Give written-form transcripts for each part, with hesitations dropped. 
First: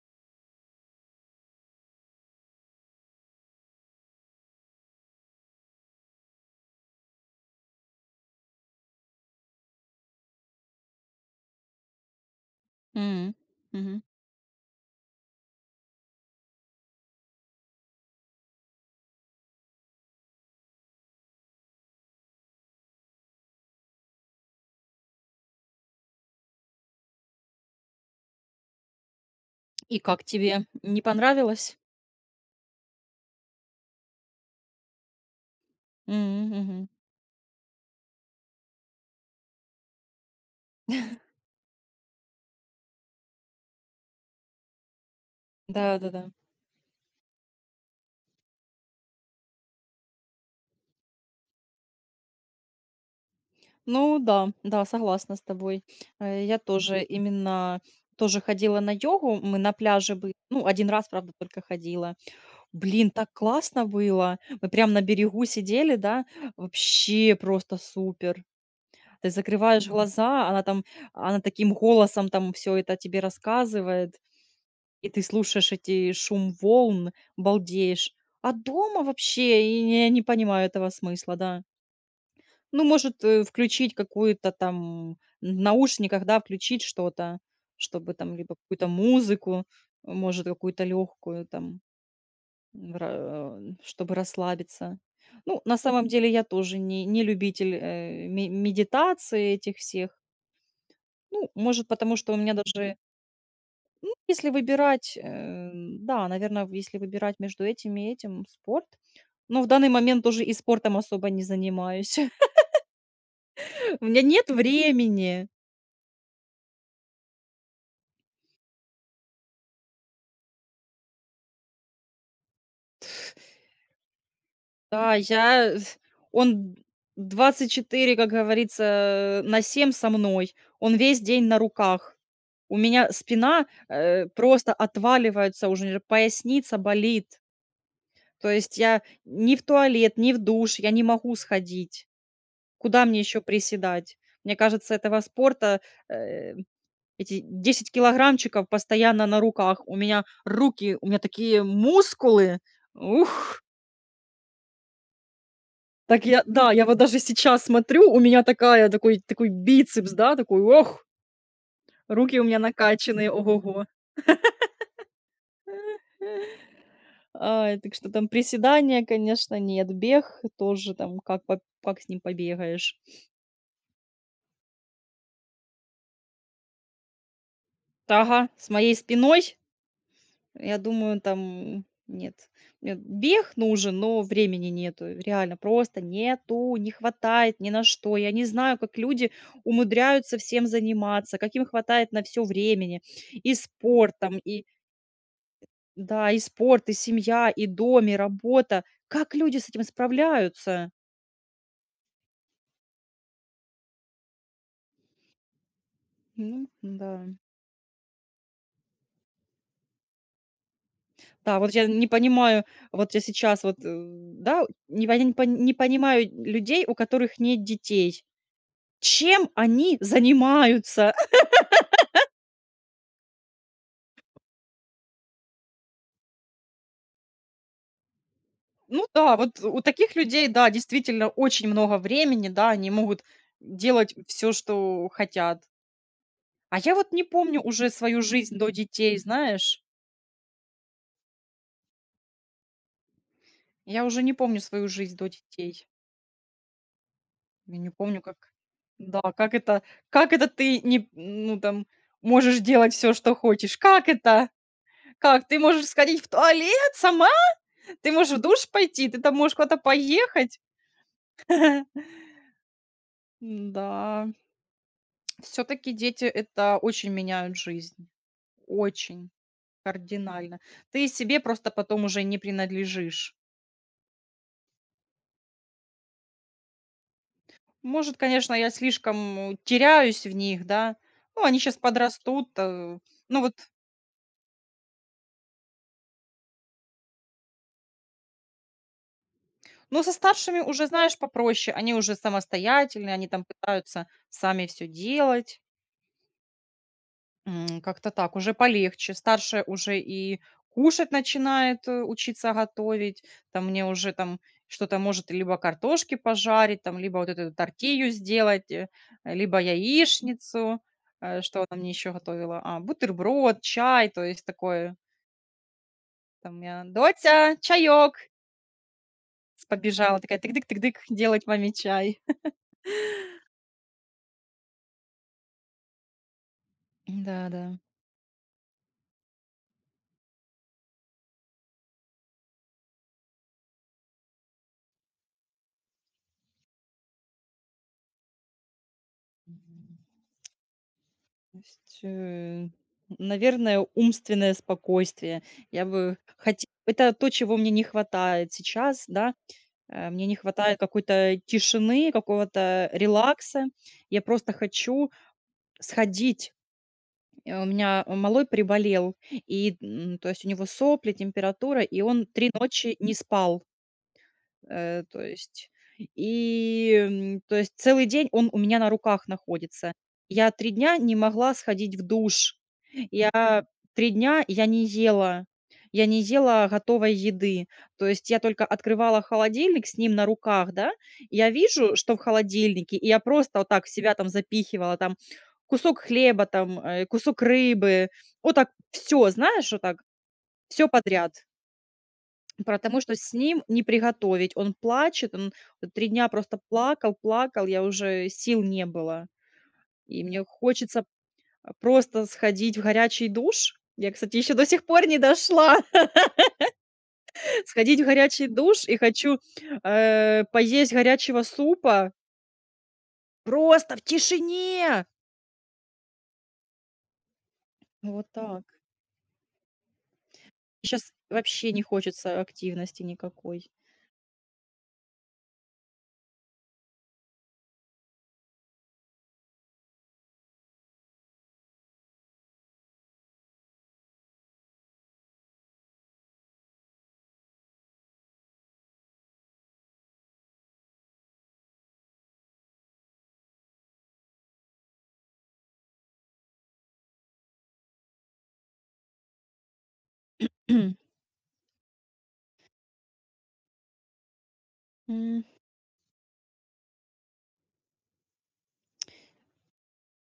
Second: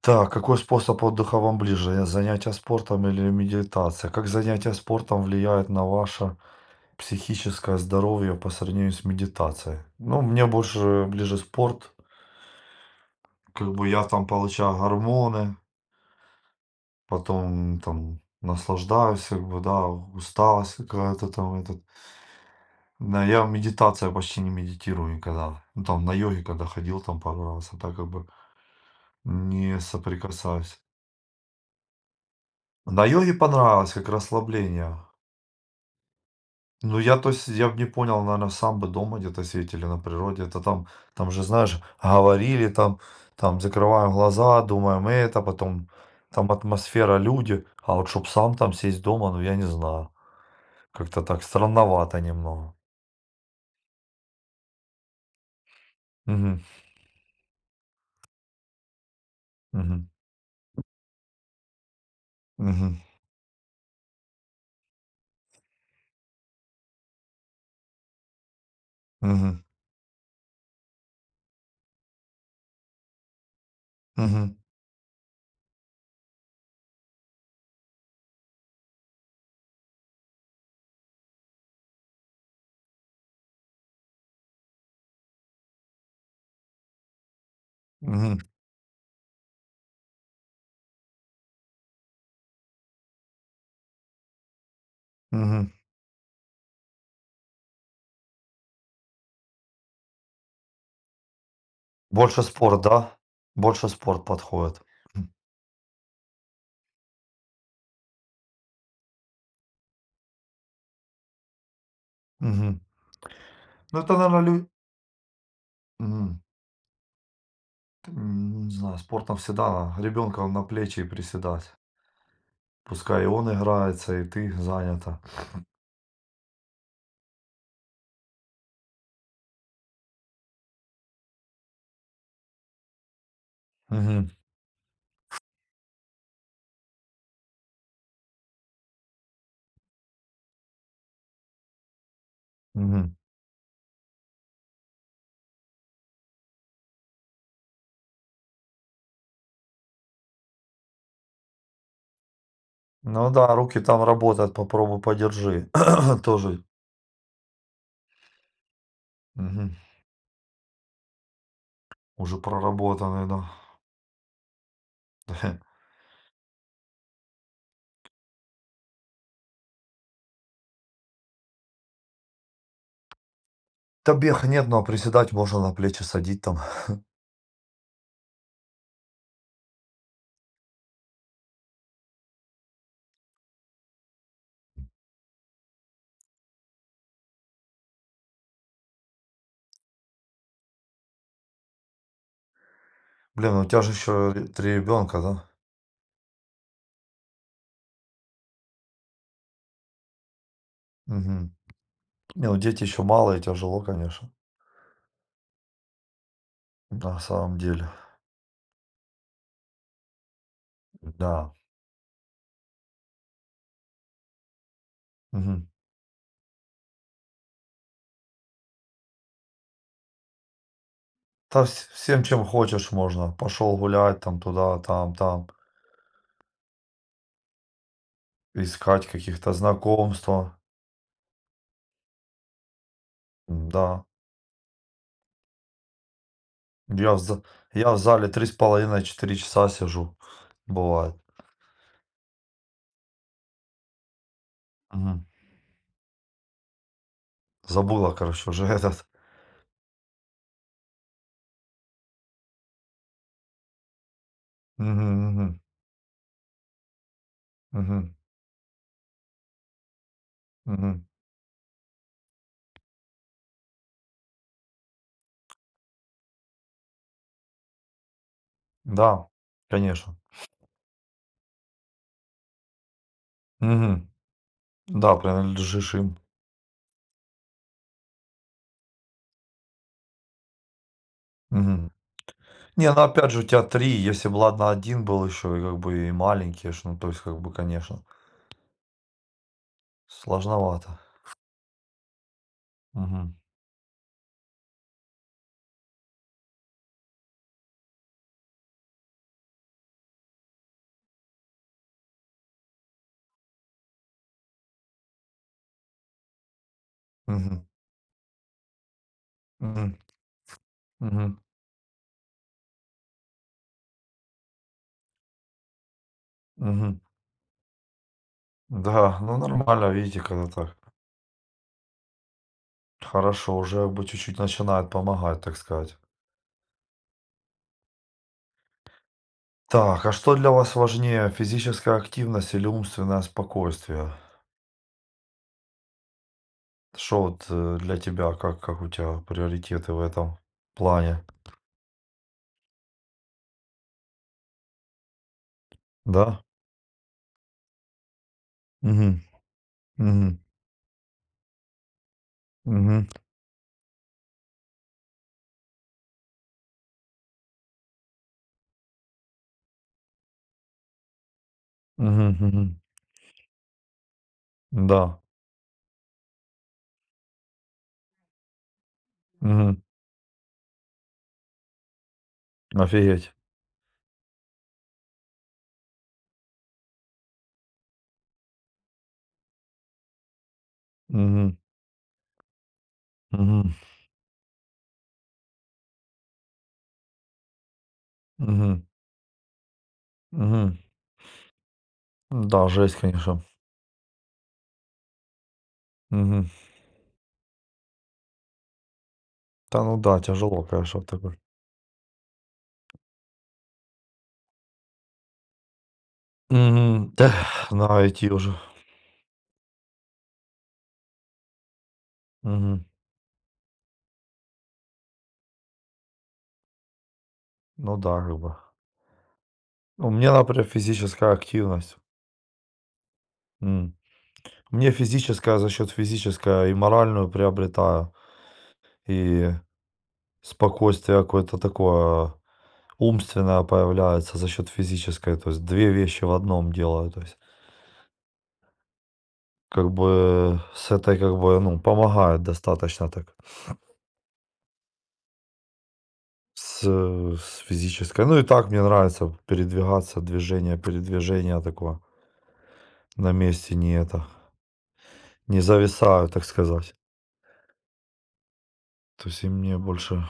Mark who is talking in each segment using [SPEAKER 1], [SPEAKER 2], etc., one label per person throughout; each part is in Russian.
[SPEAKER 1] Так, какой способ отдыха вам ближе? Занятия спортом или медитация? Как занятия спортом влияет на ваше психическое здоровье по сравнению с медитацией? Ну, мне больше ближе спорт.
[SPEAKER 2] М.
[SPEAKER 1] Как бы
[SPEAKER 2] Мгм.
[SPEAKER 1] я там получаю гормоны, потом там наслаждаюсь, как бы, да, усталость какая-то там этот. Да, я медитация почти не медитирую никогда. Ну, там на йоге, когда ходил, там пару раз, а так как бы не
[SPEAKER 2] И как тебе?
[SPEAKER 1] соприкасаюсь.
[SPEAKER 2] Не понравилось?
[SPEAKER 1] На йоге понравилось, как расслабление.
[SPEAKER 2] М, мгм.
[SPEAKER 1] Ну, я, то есть, я бы не понял, наверное, сам бы дома где-то сидеть или на природе. Это там, там же, знаешь, говорили, там, там закрываем глаза, думаем это, потом
[SPEAKER 2] Да-да-да.
[SPEAKER 1] там атмосфера, люди. А вот чтоб сам там сесть дома, ну, я не знаю. Как-то так странновато немного.
[SPEAKER 2] Ну да, да, согласна с тобой.
[SPEAKER 1] Мгм.
[SPEAKER 2] Я тоже именно тоже ходила на йогу. Мы на
[SPEAKER 1] Мгм.
[SPEAKER 2] пляже бы ну, один раз, правда, только ходила.
[SPEAKER 1] Мгм.
[SPEAKER 2] Блин, так классно было! Мы прям на берегу сидели, да, вообще просто супер. Ты
[SPEAKER 1] Мгм.
[SPEAKER 2] закрываешь глаза, она таким голосом там все это тебе рассказывает.
[SPEAKER 1] Мгм.
[SPEAKER 2] И ты слушаешь эти шум волн, балдеешь. А дома вообще и я не понимаю этого смысла, да. Ну, может, включить какую-то там в наушниках, да, включить что-то, чтобы там
[SPEAKER 1] Мгм.
[SPEAKER 2] либо какую-то музыку, может, какую-то легкую там, чтобы расслабиться. Ну,
[SPEAKER 1] Мгм.
[SPEAKER 2] на самом Мгм. Деле я тоже не любитель медитации этих всех. Ну, может, потому что у
[SPEAKER 1] Больше
[SPEAKER 2] меня
[SPEAKER 1] спорт,
[SPEAKER 2] даже.
[SPEAKER 1] да? Больше спорт
[SPEAKER 2] Если
[SPEAKER 1] подходит.
[SPEAKER 2] выбирать,
[SPEAKER 1] М.
[SPEAKER 2] да, наверное, если выбирать между этим и этим — спорт. Но в данный момент тоже и спортом особо не занимаюсь.
[SPEAKER 1] Мгм. Ну,
[SPEAKER 2] У
[SPEAKER 1] это,
[SPEAKER 2] меня
[SPEAKER 1] наверное,
[SPEAKER 2] нет
[SPEAKER 1] лю...
[SPEAKER 2] времени.
[SPEAKER 1] Мгм. Не знаю, спортом всегда ребенка на плечи и приседать. Пускай он играется, и ты
[SPEAKER 2] Да,
[SPEAKER 1] занята.
[SPEAKER 2] он 24, как говорится, на 7 со мной. Он весь день на руках. У меня спина,
[SPEAKER 1] Мгм,
[SPEAKER 2] просто отваливается уже, поясница болит. То есть я ни в туалет, ни в душ я не могу сходить. Куда
[SPEAKER 1] мгм.
[SPEAKER 2] мне еще приседать? Мне кажется, этого спорта, э, эти 10 килограммчиков постоянно на руках. У меня руки, у меня такие мускулы.
[SPEAKER 1] Ну да,
[SPEAKER 2] Ух,
[SPEAKER 1] руки там работают, попробуй подержи.
[SPEAKER 2] так я,
[SPEAKER 1] Тоже,
[SPEAKER 2] да, я вот даже сейчас смотрю, у меня такая, такой
[SPEAKER 1] мгм,
[SPEAKER 2] бицепс, да, такой, ох,
[SPEAKER 1] уже
[SPEAKER 2] руки у меня
[SPEAKER 1] проработанный,
[SPEAKER 2] накачанные,
[SPEAKER 1] да.
[SPEAKER 2] ого-го. А, так что там приседания, конечно, нет, бег тоже там, как, как с ним побегаешь.
[SPEAKER 1] Да бег нет, но приседать можно, на плечи садить там.
[SPEAKER 2] Ага, с моей спиной я думаю, там нет. Нет, бег нужен, но времени нету. Реально, просто нету, не хватает ни на что. Я не знаю, как люди умудряются всем заниматься, как им хватает на все времени.
[SPEAKER 1] Блин,
[SPEAKER 2] И
[SPEAKER 1] ну у тебя же еще
[SPEAKER 2] спортом, и
[SPEAKER 1] 3 ребенка, да?
[SPEAKER 2] да, и спорт, и семья, и дом, и работа. Как люди с этим справляются?
[SPEAKER 1] Мгм. Не, ну дети еще малые, тяжело, конечно.
[SPEAKER 2] Ну, да.
[SPEAKER 1] На самом деле. Да.
[SPEAKER 2] Да, вот я не понимаю, вот я сейчас вот, да,
[SPEAKER 1] Мгм.
[SPEAKER 2] не понимаю людей, у которых нет детей. Чем они занимаются?
[SPEAKER 1] Да всем, чем хочешь, можно. Пошел гулять там туда, там, там. Искать
[SPEAKER 2] Ну да,
[SPEAKER 1] каких-то
[SPEAKER 2] вот у таких людей,
[SPEAKER 1] знакомства.
[SPEAKER 2] да, действительно очень много времени, да, они могут
[SPEAKER 1] Да.
[SPEAKER 2] делать все, что хотят. А я вот
[SPEAKER 1] Я в
[SPEAKER 2] не
[SPEAKER 1] за
[SPEAKER 2] помню уже
[SPEAKER 1] я в
[SPEAKER 2] свою
[SPEAKER 1] зале
[SPEAKER 2] жизнь до детей,
[SPEAKER 1] 3,5-4 часа
[SPEAKER 2] знаешь?
[SPEAKER 1] сижу, бывает.
[SPEAKER 2] Я уже не помню свою жизнь
[SPEAKER 1] Мгм.
[SPEAKER 2] до детей. Я не
[SPEAKER 1] Забыла,
[SPEAKER 2] помню, как
[SPEAKER 1] короче, уже этот.
[SPEAKER 2] Да, как это ты не ну, там, можешь делать все, что хочешь? Как это?
[SPEAKER 1] Мгм,
[SPEAKER 2] Как? Ты
[SPEAKER 1] мгм,
[SPEAKER 2] можешь сходить в туалет сама? Ты
[SPEAKER 1] мгм,
[SPEAKER 2] можешь в душ пойти? Ты там можешь куда-то поехать?
[SPEAKER 1] мгм.
[SPEAKER 2] Да, все таки дети — это очень меняют жизнь,
[SPEAKER 1] Да,
[SPEAKER 2] очень
[SPEAKER 1] конечно.
[SPEAKER 2] кардинально. Ты себе просто потом уже не принадлежишь.
[SPEAKER 1] Мгм. Да, принадлежишь им.
[SPEAKER 2] Может, конечно, я слишком теряюсь в них, да. Ну, они сейчас
[SPEAKER 1] Мгм.
[SPEAKER 2] подрастут,
[SPEAKER 1] Не, ну опять же,
[SPEAKER 2] Ну
[SPEAKER 1] у
[SPEAKER 2] вот,
[SPEAKER 1] тебя 3. Если бы, ладно, один был еще и как бы и маленький, ж, ну то есть как бы, конечно,
[SPEAKER 2] но со старшими уже,
[SPEAKER 1] сложновато.
[SPEAKER 2] знаешь, попроще. Они уже самостоятельные, они
[SPEAKER 1] Мгм,
[SPEAKER 2] там пытаются сами все делать. М, как-то так, уже полегче. Старшая уже и кушать начинает, учиться готовить. Там мне уже там что-то может либо картошки пожарить, там, либо вот эту
[SPEAKER 1] мгм,
[SPEAKER 2] тортилью сделать, либо
[SPEAKER 1] мгм,
[SPEAKER 2] яичницу.
[SPEAKER 1] мгм,
[SPEAKER 2] Что она мне еще готовила? А, бутерброд, чай, то есть такое. Там я:
[SPEAKER 1] мгм.
[SPEAKER 2] "Дотя, чаек!"
[SPEAKER 1] Да, ну
[SPEAKER 2] С
[SPEAKER 1] нормально,
[SPEAKER 2] Побежала
[SPEAKER 1] видите,
[SPEAKER 2] такая
[SPEAKER 1] когда так.
[SPEAKER 2] тык-дык-тык-дык делать маме чай.
[SPEAKER 1] Хорошо, уже как бы чуть-чуть начинает помогать, так сказать.
[SPEAKER 2] Да-да.
[SPEAKER 1] Так, а что для вас важнее, физическая активность или умственное спокойствие? Что вот для тебя, как у тебя приоритеты в этом плане?
[SPEAKER 2] То есть, наверное, умственное спокойствие. Я бы
[SPEAKER 1] Да?
[SPEAKER 2] хоте это то, чего мне не хватает сейчас,
[SPEAKER 1] Угу,
[SPEAKER 2] да. Мне
[SPEAKER 1] угу,
[SPEAKER 2] не хватает какой-то тишины, какого-то
[SPEAKER 1] угу,
[SPEAKER 2] релакса. Я просто хочу сходить. У меня малой приболел, то есть у него сопли, температура, и
[SPEAKER 1] угу,
[SPEAKER 2] он 3
[SPEAKER 1] угу.
[SPEAKER 2] ночи не спал.
[SPEAKER 1] Да,
[SPEAKER 2] Э, то есть То есть целый день он у меня на руках
[SPEAKER 1] угу,
[SPEAKER 2] находится. Я 3 дня не могла сходить в душ.
[SPEAKER 1] офигеть.
[SPEAKER 2] Я 3 дня я не ела, я не ела готовой еды. То есть я только открывала холодильник с ним на руках, да, и я
[SPEAKER 1] Угу,
[SPEAKER 2] вижу, что в холодильнике, и я просто
[SPEAKER 1] угу,
[SPEAKER 2] вот так в себя там запихивала там кусок хлеба, там, кусок рыбы. Вот так
[SPEAKER 1] угу,
[SPEAKER 2] все, знаешь, вот так
[SPEAKER 1] угу.
[SPEAKER 2] все подряд.
[SPEAKER 1] Да, жесть,
[SPEAKER 2] Потому что с
[SPEAKER 1] конечно.
[SPEAKER 2] ним не приготовить. Он плачет, он 3 дня
[SPEAKER 1] Угу.
[SPEAKER 2] просто плакал, плакал, я уже сил не было.
[SPEAKER 1] Да, ну да,
[SPEAKER 2] И мне
[SPEAKER 1] тяжело, конечно,
[SPEAKER 2] хочется
[SPEAKER 1] вот такой.
[SPEAKER 2] просто сходить в горячий душ. Я, кстати, еще до сих пор не дошла.
[SPEAKER 1] Угу,
[SPEAKER 2] Сходить в
[SPEAKER 1] надо идти
[SPEAKER 2] горячий
[SPEAKER 1] уже.
[SPEAKER 2] душ и хочу, поесть горячего супа
[SPEAKER 1] Угу.
[SPEAKER 2] просто в тишине.
[SPEAKER 1] Ну да,
[SPEAKER 2] Вот
[SPEAKER 1] как бы.
[SPEAKER 2] так.
[SPEAKER 1] У меня, например,
[SPEAKER 2] Сейчас
[SPEAKER 1] физическая
[SPEAKER 2] вообще не
[SPEAKER 1] активность.
[SPEAKER 2] хочется активности никакой.
[SPEAKER 1] М. Мне физическое а за счет физическое и моральную приобретаю, и спокойствие какое-то такое умственное появляется за счет физической. То есть 2 вещи в одном делаю. То есть как бы с этой как бы, ну, помогает достаточно так с, с физической. Ну и так мне нравится передвигаться, движение,
[SPEAKER 2] М,
[SPEAKER 1] передвижение такое. На месте не это,
[SPEAKER 2] не
[SPEAKER 1] не зависаю, так сказать. То есть и мне больше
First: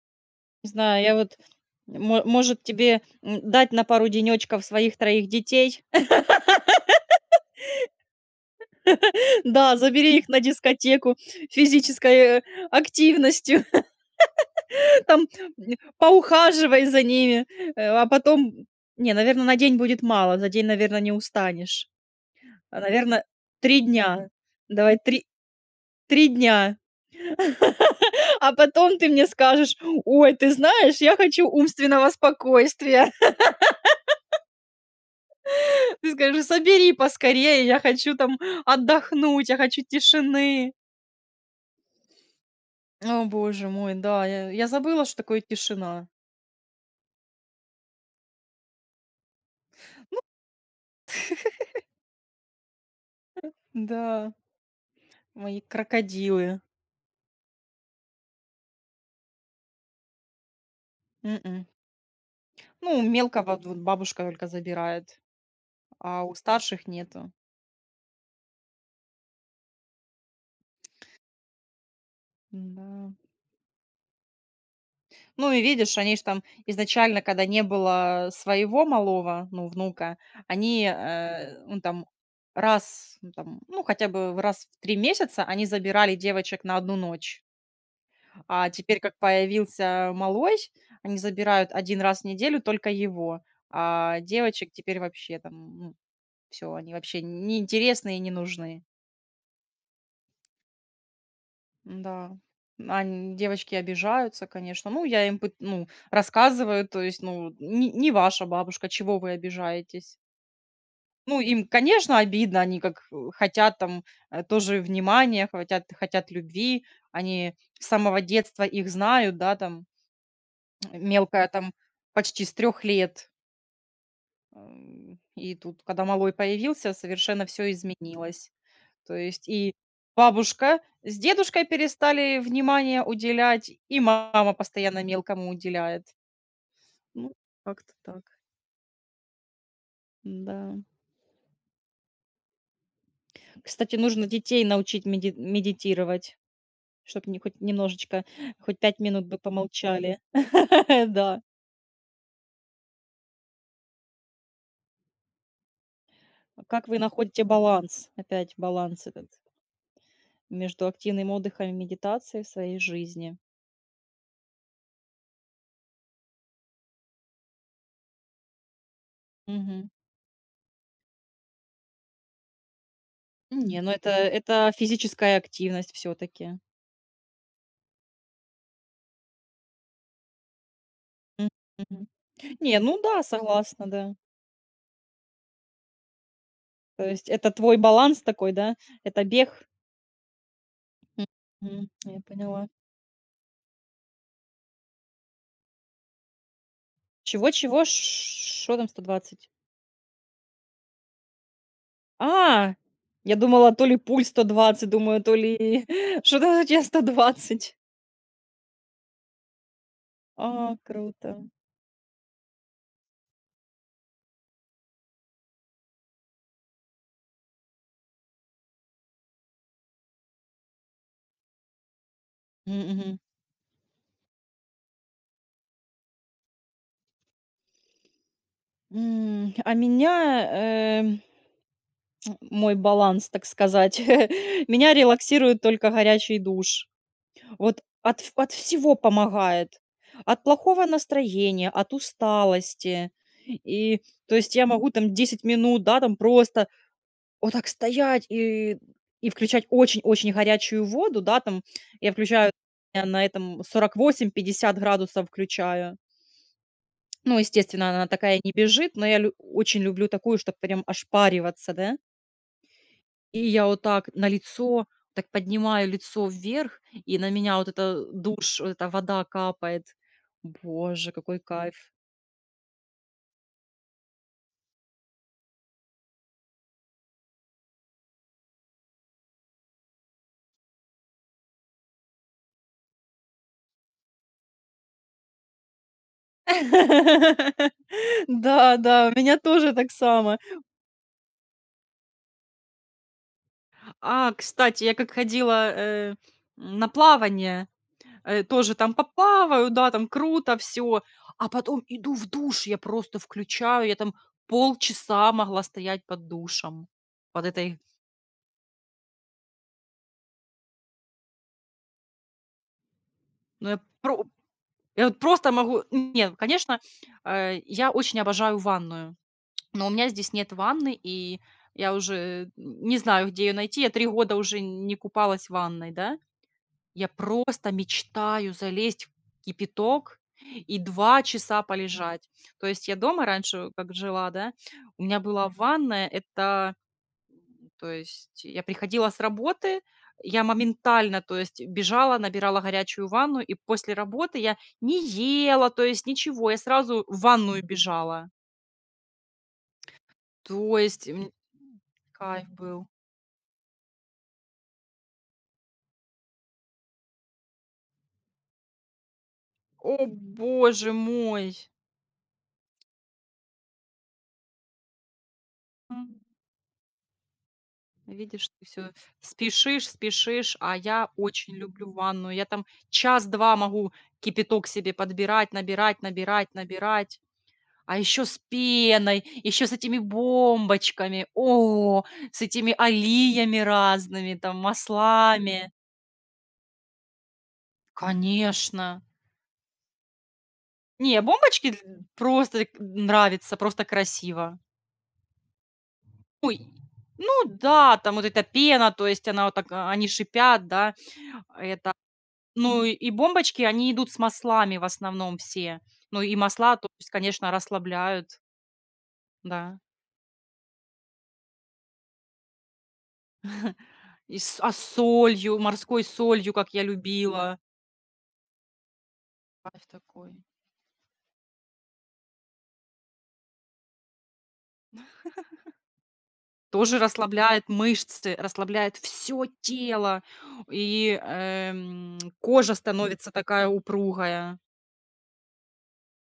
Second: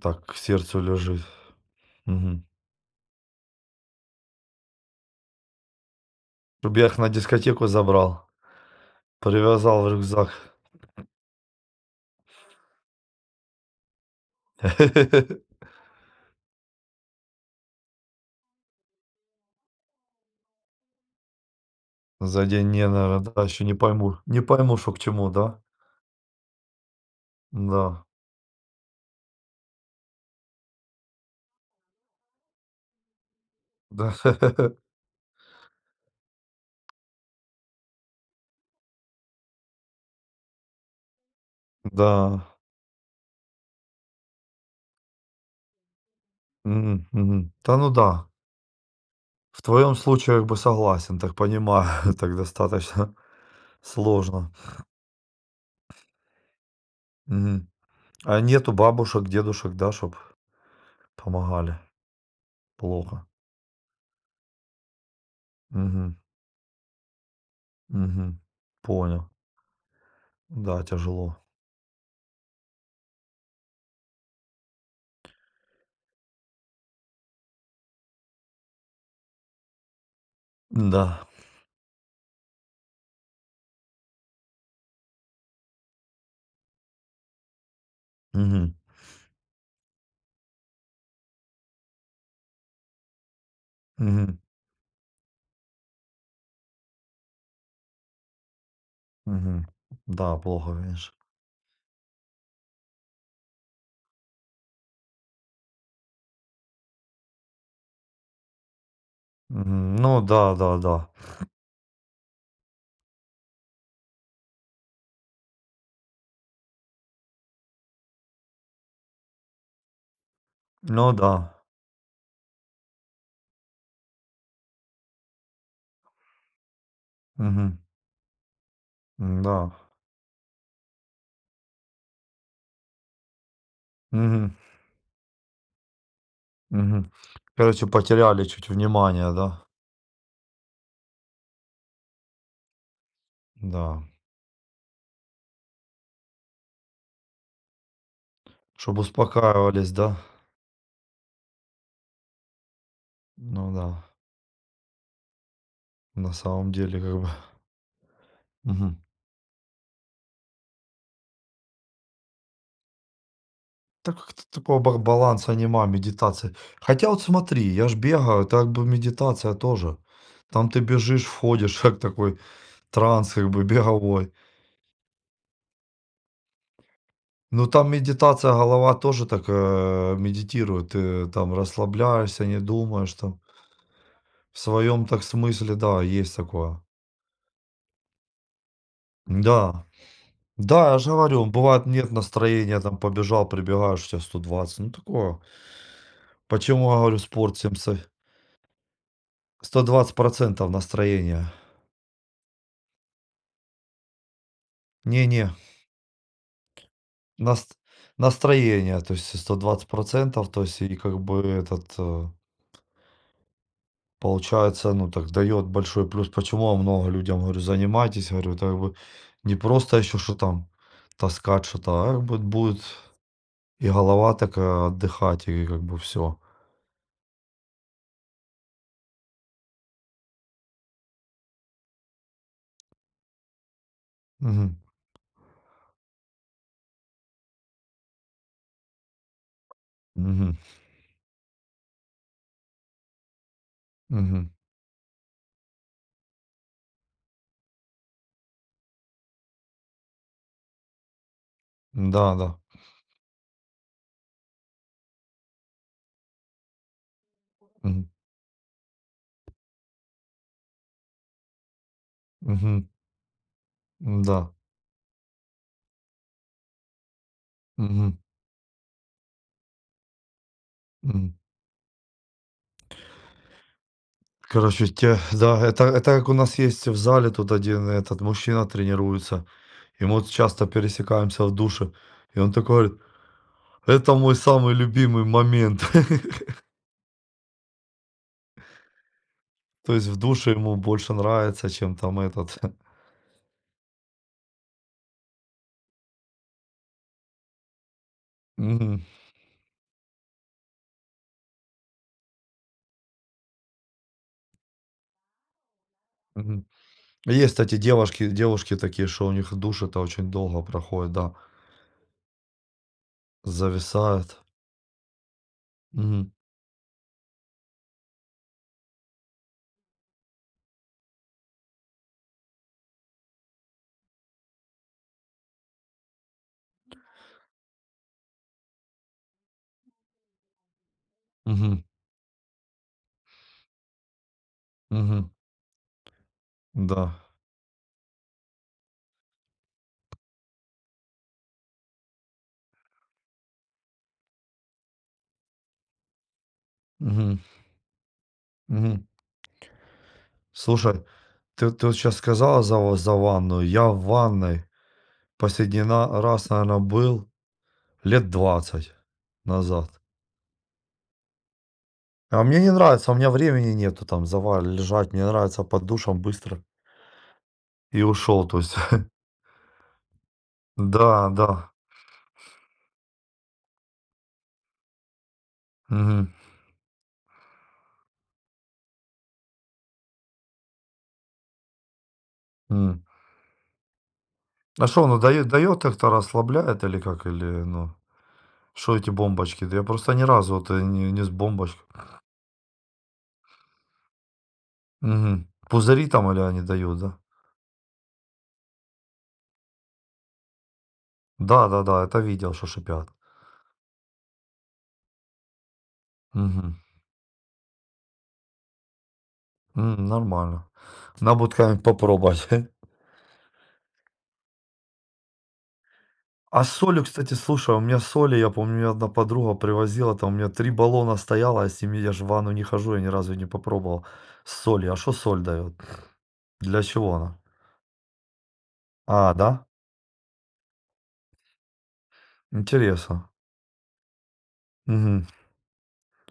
[SPEAKER 1] так к сердцу
[SPEAKER 2] знаю, я
[SPEAKER 1] лежит.
[SPEAKER 2] вот мо
[SPEAKER 1] Мгм.
[SPEAKER 2] может, тебе, дать на пару денечков своих 3 детей?
[SPEAKER 1] Чтоб я их на дискотеку забрал.
[SPEAKER 2] Да,
[SPEAKER 1] Привязал в
[SPEAKER 2] забери их на
[SPEAKER 1] рюкзак.
[SPEAKER 2] дискотеку физической, активностью. Там поухаживай за ними, а потом не, наверное, на день будет мало, за день, наверное, не устанешь.
[SPEAKER 1] За день не, наверно,
[SPEAKER 2] Наверное,
[SPEAKER 1] да, еще не
[SPEAKER 2] 3
[SPEAKER 1] пойму.
[SPEAKER 2] дня.
[SPEAKER 1] Не пойму, что к
[SPEAKER 2] Давай 3
[SPEAKER 1] чему, да?
[SPEAKER 2] дня,
[SPEAKER 1] Да,
[SPEAKER 2] а потом ты мне скажешь: "Ой, ты знаешь, я хочу умственного спокойствия".
[SPEAKER 1] да.
[SPEAKER 2] Ты скажешь: "Собери поскорее, я хочу там отдохнуть, я хочу тишины".
[SPEAKER 1] Да.
[SPEAKER 2] О, боже мой, да, я забыла, что такое тишина.
[SPEAKER 1] Мгм, мгм. Да, ну да. В твоем случае как бы согласен, так понимаю, так достаточно
[SPEAKER 2] Да,
[SPEAKER 1] сложно.
[SPEAKER 2] мои крокодилы.
[SPEAKER 1] Мгм. А нету бабушек, дедушек, да, чтоб
[SPEAKER 2] М.
[SPEAKER 1] помогали?
[SPEAKER 2] Ну,
[SPEAKER 1] Плохо.
[SPEAKER 2] мелкого вот бабушка только забирает.
[SPEAKER 1] Мгм,
[SPEAKER 2] А у старших нету.
[SPEAKER 1] мгм. Понял. Да, тяжело.
[SPEAKER 2] Да. Ну и видишь, они ж там изначально, когда не было своего малого, ну, внука, они,
[SPEAKER 1] Да.
[SPEAKER 2] ну, там раз, ну, там, ну, хотя бы в раз в 3 месяца они забирали девочек на одну ночь. А
[SPEAKER 1] Мгм,
[SPEAKER 2] теперь, как появился малой, они забирают один раз в неделю только его, а
[SPEAKER 1] мгм,
[SPEAKER 2] девочек теперь вообще там, все, они вообще неинтересны и не нужны.
[SPEAKER 1] мгм. Да, плохо, конечно.
[SPEAKER 2] Да. Ань, девочки обижаются, конечно. Ну, я им пыт ну, рассказываю, то есть, ну, не ваша бабушка, чего вы
[SPEAKER 1] Мгм.
[SPEAKER 2] обижаетесь?
[SPEAKER 1] Ну да, да, да.
[SPEAKER 2] Ну, им, конечно, обидно, они как, хотят там, тоже внимания, хотят любви. Они с самого детства их знают, да, там,
[SPEAKER 1] Ну да.
[SPEAKER 2] мелкая там почти с 3 лет. И тут, когда малой появился, совершенно все
[SPEAKER 1] Мгм.
[SPEAKER 2] изменилось. То есть
[SPEAKER 1] Да.
[SPEAKER 2] и бабушка с дедушкой перестали внимание уделять, и
[SPEAKER 1] Мгм.
[SPEAKER 2] мама постоянно мелкому уделяет.
[SPEAKER 1] Мгм.
[SPEAKER 2] Ну,
[SPEAKER 1] Короче,
[SPEAKER 2] как-то так.
[SPEAKER 1] потеряли чуть внимание, да?
[SPEAKER 2] Да. Кстати,
[SPEAKER 1] Да.
[SPEAKER 2] нужно детей научить медитировать, чтобы хоть немножечко, хоть пять
[SPEAKER 1] Чтобы
[SPEAKER 2] минут бы
[SPEAKER 1] успокаивались, да?
[SPEAKER 2] помолчали. Да.
[SPEAKER 1] Ну да. На
[SPEAKER 2] А
[SPEAKER 1] самом
[SPEAKER 2] как вы
[SPEAKER 1] деле, как бы.
[SPEAKER 2] находите баланс, опять
[SPEAKER 1] Мгм.
[SPEAKER 2] баланс этот, между активным отдыхом и медитацией в своей жизни?
[SPEAKER 1] Так как-то такого ба баланса нема, медитации. Хотя вот смотри, я ж бегаю, так бы медитация
[SPEAKER 2] Мгм.
[SPEAKER 1] тоже. Там ты бежишь, входишь, как такой транс как бы
[SPEAKER 2] Не, ну
[SPEAKER 1] беговой.
[SPEAKER 2] это физическая активность все-таки.
[SPEAKER 1] Ну там медитация, голова тоже так, медитирует. Ты там расслабляешься, не
[SPEAKER 2] Не, ну
[SPEAKER 1] думаешь
[SPEAKER 2] да,
[SPEAKER 1] там.
[SPEAKER 2] согласна, да.
[SPEAKER 1] В своем так смысле, да, есть такое.
[SPEAKER 2] То есть это твой баланс такой, да? Это бег.
[SPEAKER 1] Да, да, я же говорю, бывает
[SPEAKER 2] Мгм.
[SPEAKER 1] нет
[SPEAKER 2] Я поняла.
[SPEAKER 1] настроения, там побежал, прибегаешь, у тебя 120 ну такое. Почему я говорю спорт всем
[SPEAKER 2] Чего-чего?
[SPEAKER 1] со
[SPEAKER 2] Что там 120?
[SPEAKER 1] 120% настроения.
[SPEAKER 2] А, я думала, то ли пульс 120, думаю, то
[SPEAKER 1] Не-не,
[SPEAKER 2] ли что там у тебя
[SPEAKER 1] нас
[SPEAKER 2] 120.
[SPEAKER 1] настроение, то есть 120% то
[SPEAKER 2] А,
[SPEAKER 1] есть и как
[SPEAKER 2] круто.
[SPEAKER 1] бы этот, получается, ну так дает большой плюс. Почему я много людям говорю: "Занимайтесь". Говорю, это как бы не просто еще что там таскать что-то, а как бы будет.
[SPEAKER 2] Мгм.
[SPEAKER 1] И голова такая отдыхать, и как бы все.
[SPEAKER 2] М, а меня, э, мой баланс, так сказать,
[SPEAKER 1] Мгм.
[SPEAKER 2] меня релаксирует только горячий душ. От всего помогает. От
[SPEAKER 1] Мгм.
[SPEAKER 2] плохого настроения, от усталости. И, то
[SPEAKER 1] Мгм.
[SPEAKER 2] есть, я могу там 10 минут, да, там просто вот так стоять и включать очень-очень горячую воду, да, там. Я включаю,
[SPEAKER 1] Да-да.
[SPEAKER 2] я на этом 48, 50 градусов включаю. Ну, естественно,
[SPEAKER 1] Мгм.
[SPEAKER 2] она такая не бежит, но я лю очень люблю такую, чтобы прям ошпариваться, да.
[SPEAKER 1] Мгм.
[SPEAKER 2] И я вот так на
[SPEAKER 1] Да.
[SPEAKER 2] лицо так поднимаю лицо вверх, и на меня вот это
[SPEAKER 1] Мгм.
[SPEAKER 2] душ, вот эта вода капает. Боже,
[SPEAKER 1] Мгм.
[SPEAKER 2] какой кайф!
[SPEAKER 1] Короче, те да, это как у нас есть в зале тут один этот мужчина тренируется, и мы вот часто пересекаемся в душе. И он такой говорит: "Это мой самый любимый момент".
[SPEAKER 2] Да, да, у меня тоже так
[SPEAKER 1] То есть в
[SPEAKER 2] само.
[SPEAKER 1] душе ему больше нравится, чем там этот.
[SPEAKER 2] А, кстати, я как ходила, на плавание, тоже там
[SPEAKER 1] Мгм.
[SPEAKER 2] поплаваю, да, там круто все. А потом иду в душ, я просто включаю, я там полчаса могла стоять под
[SPEAKER 1] Мгм.
[SPEAKER 2] душем, под
[SPEAKER 1] Есть, кстати,
[SPEAKER 2] этой,
[SPEAKER 1] девушки такие, что у них душ это очень долго проходит, да,
[SPEAKER 2] ну, я про
[SPEAKER 1] зависает.
[SPEAKER 2] я вот просто могу.
[SPEAKER 1] Мгм.
[SPEAKER 2] Нет, конечно, я очень обожаю ванную, но у меня здесь нет ванны, и я уже не знаю, где ее найти. Я 3 года уже не купалась в ванной, да. Я просто мечтаю залезть в кипяток и 2 часа
[SPEAKER 1] Мгм.
[SPEAKER 2] полежать. То есть я дома раньше, как жила, да, у меня
[SPEAKER 1] Мгм.
[SPEAKER 2] была ванная. Это
[SPEAKER 1] Да.
[SPEAKER 2] то есть я приходила с работы, я моментально, то есть бежала, набирала горячую ванну, и после работы я не ела, то есть ничего, я сразу в
[SPEAKER 1] Мгм.
[SPEAKER 2] ванную бежала.
[SPEAKER 1] Мгм.
[SPEAKER 2] То
[SPEAKER 1] Слушай,
[SPEAKER 2] есть м,
[SPEAKER 1] ты вот сейчас
[SPEAKER 2] кайф
[SPEAKER 1] сказала за
[SPEAKER 2] был.
[SPEAKER 1] ва за ванную. Я в ванной последний на раз, наверно, был лет 20 назад.
[SPEAKER 2] О боже мой!
[SPEAKER 1] А мне не нравится, у меня времени нету там за ва лежать. Мне нравится под
[SPEAKER 2] М,
[SPEAKER 1] душем быстро и ушел.
[SPEAKER 2] видишь,
[SPEAKER 1] То
[SPEAKER 2] ты
[SPEAKER 1] есть
[SPEAKER 2] все спешишь, спешишь, а я
[SPEAKER 1] да,
[SPEAKER 2] очень
[SPEAKER 1] да.
[SPEAKER 2] люблю ванную. Я там час-два могу кипяток себе подбирать, набирать,
[SPEAKER 1] Мгм.
[SPEAKER 2] набирать, набирать. А еще с пеной, еще с этими бомбочками, о, с этими
[SPEAKER 1] М.
[SPEAKER 2] алиями разными, там,
[SPEAKER 1] А что оно дает
[SPEAKER 2] маслами.
[SPEAKER 1] дает как-то, расслабляет или как? Или, ну, что
[SPEAKER 2] Конечно.
[SPEAKER 1] эти бомбочки? Да я просто ни разу вот, не
[SPEAKER 2] Не,
[SPEAKER 1] не с
[SPEAKER 2] бомбочки
[SPEAKER 1] бомбочкой.
[SPEAKER 2] просто нравится, просто красиво.
[SPEAKER 1] Мгм. Пузыри там или
[SPEAKER 2] Ой,
[SPEAKER 1] они дают, да?
[SPEAKER 2] ну да, там вот эта пена, то есть она вот так, а, они шипят, да, это.
[SPEAKER 1] Да-да-да, это видел, что
[SPEAKER 2] Ну
[SPEAKER 1] шипят.
[SPEAKER 2] и бомбочки, они идут с маслами в основном все. Ну и
[SPEAKER 1] Мгм.
[SPEAKER 2] масла, то есть, конечно, расслабляют, да.
[SPEAKER 1] М, нормально. Надо будет как-нибудь попробовать.
[SPEAKER 2] И с солью, морской солью,
[SPEAKER 1] А с
[SPEAKER 2] как я
[SPEAKER 1] солью, кстати,
[SPEAKER 2] любила.
[SPEAKER 1] слушай, у меня соли, я помню, мне одна подруга
[SPEAKER 2] Кайф
[SPEAKER 1] привозила,
[SPEAKER 2] такой.
[SPEAKER 1] там у меня 3 баллона стояло, а с ними я ж в ванну не хожу, я ни разу не попробовал с солью. А что соль дает? Для
[SPEAKER 2] Тоже
[SPEAKER 1] чего она?
[SPEAKER 2] расслабляет мышцы, расслабляет
[SPEAKER 1] А,
[SPEAKER 2] все
[SPEAKER 1] да?
[SPEAKER 2] тело, и, кожа
[SPEAKER 1] Интересно.
[SPEAKER 2] становится такая упругая.
[SPEAKER 1] Мгм.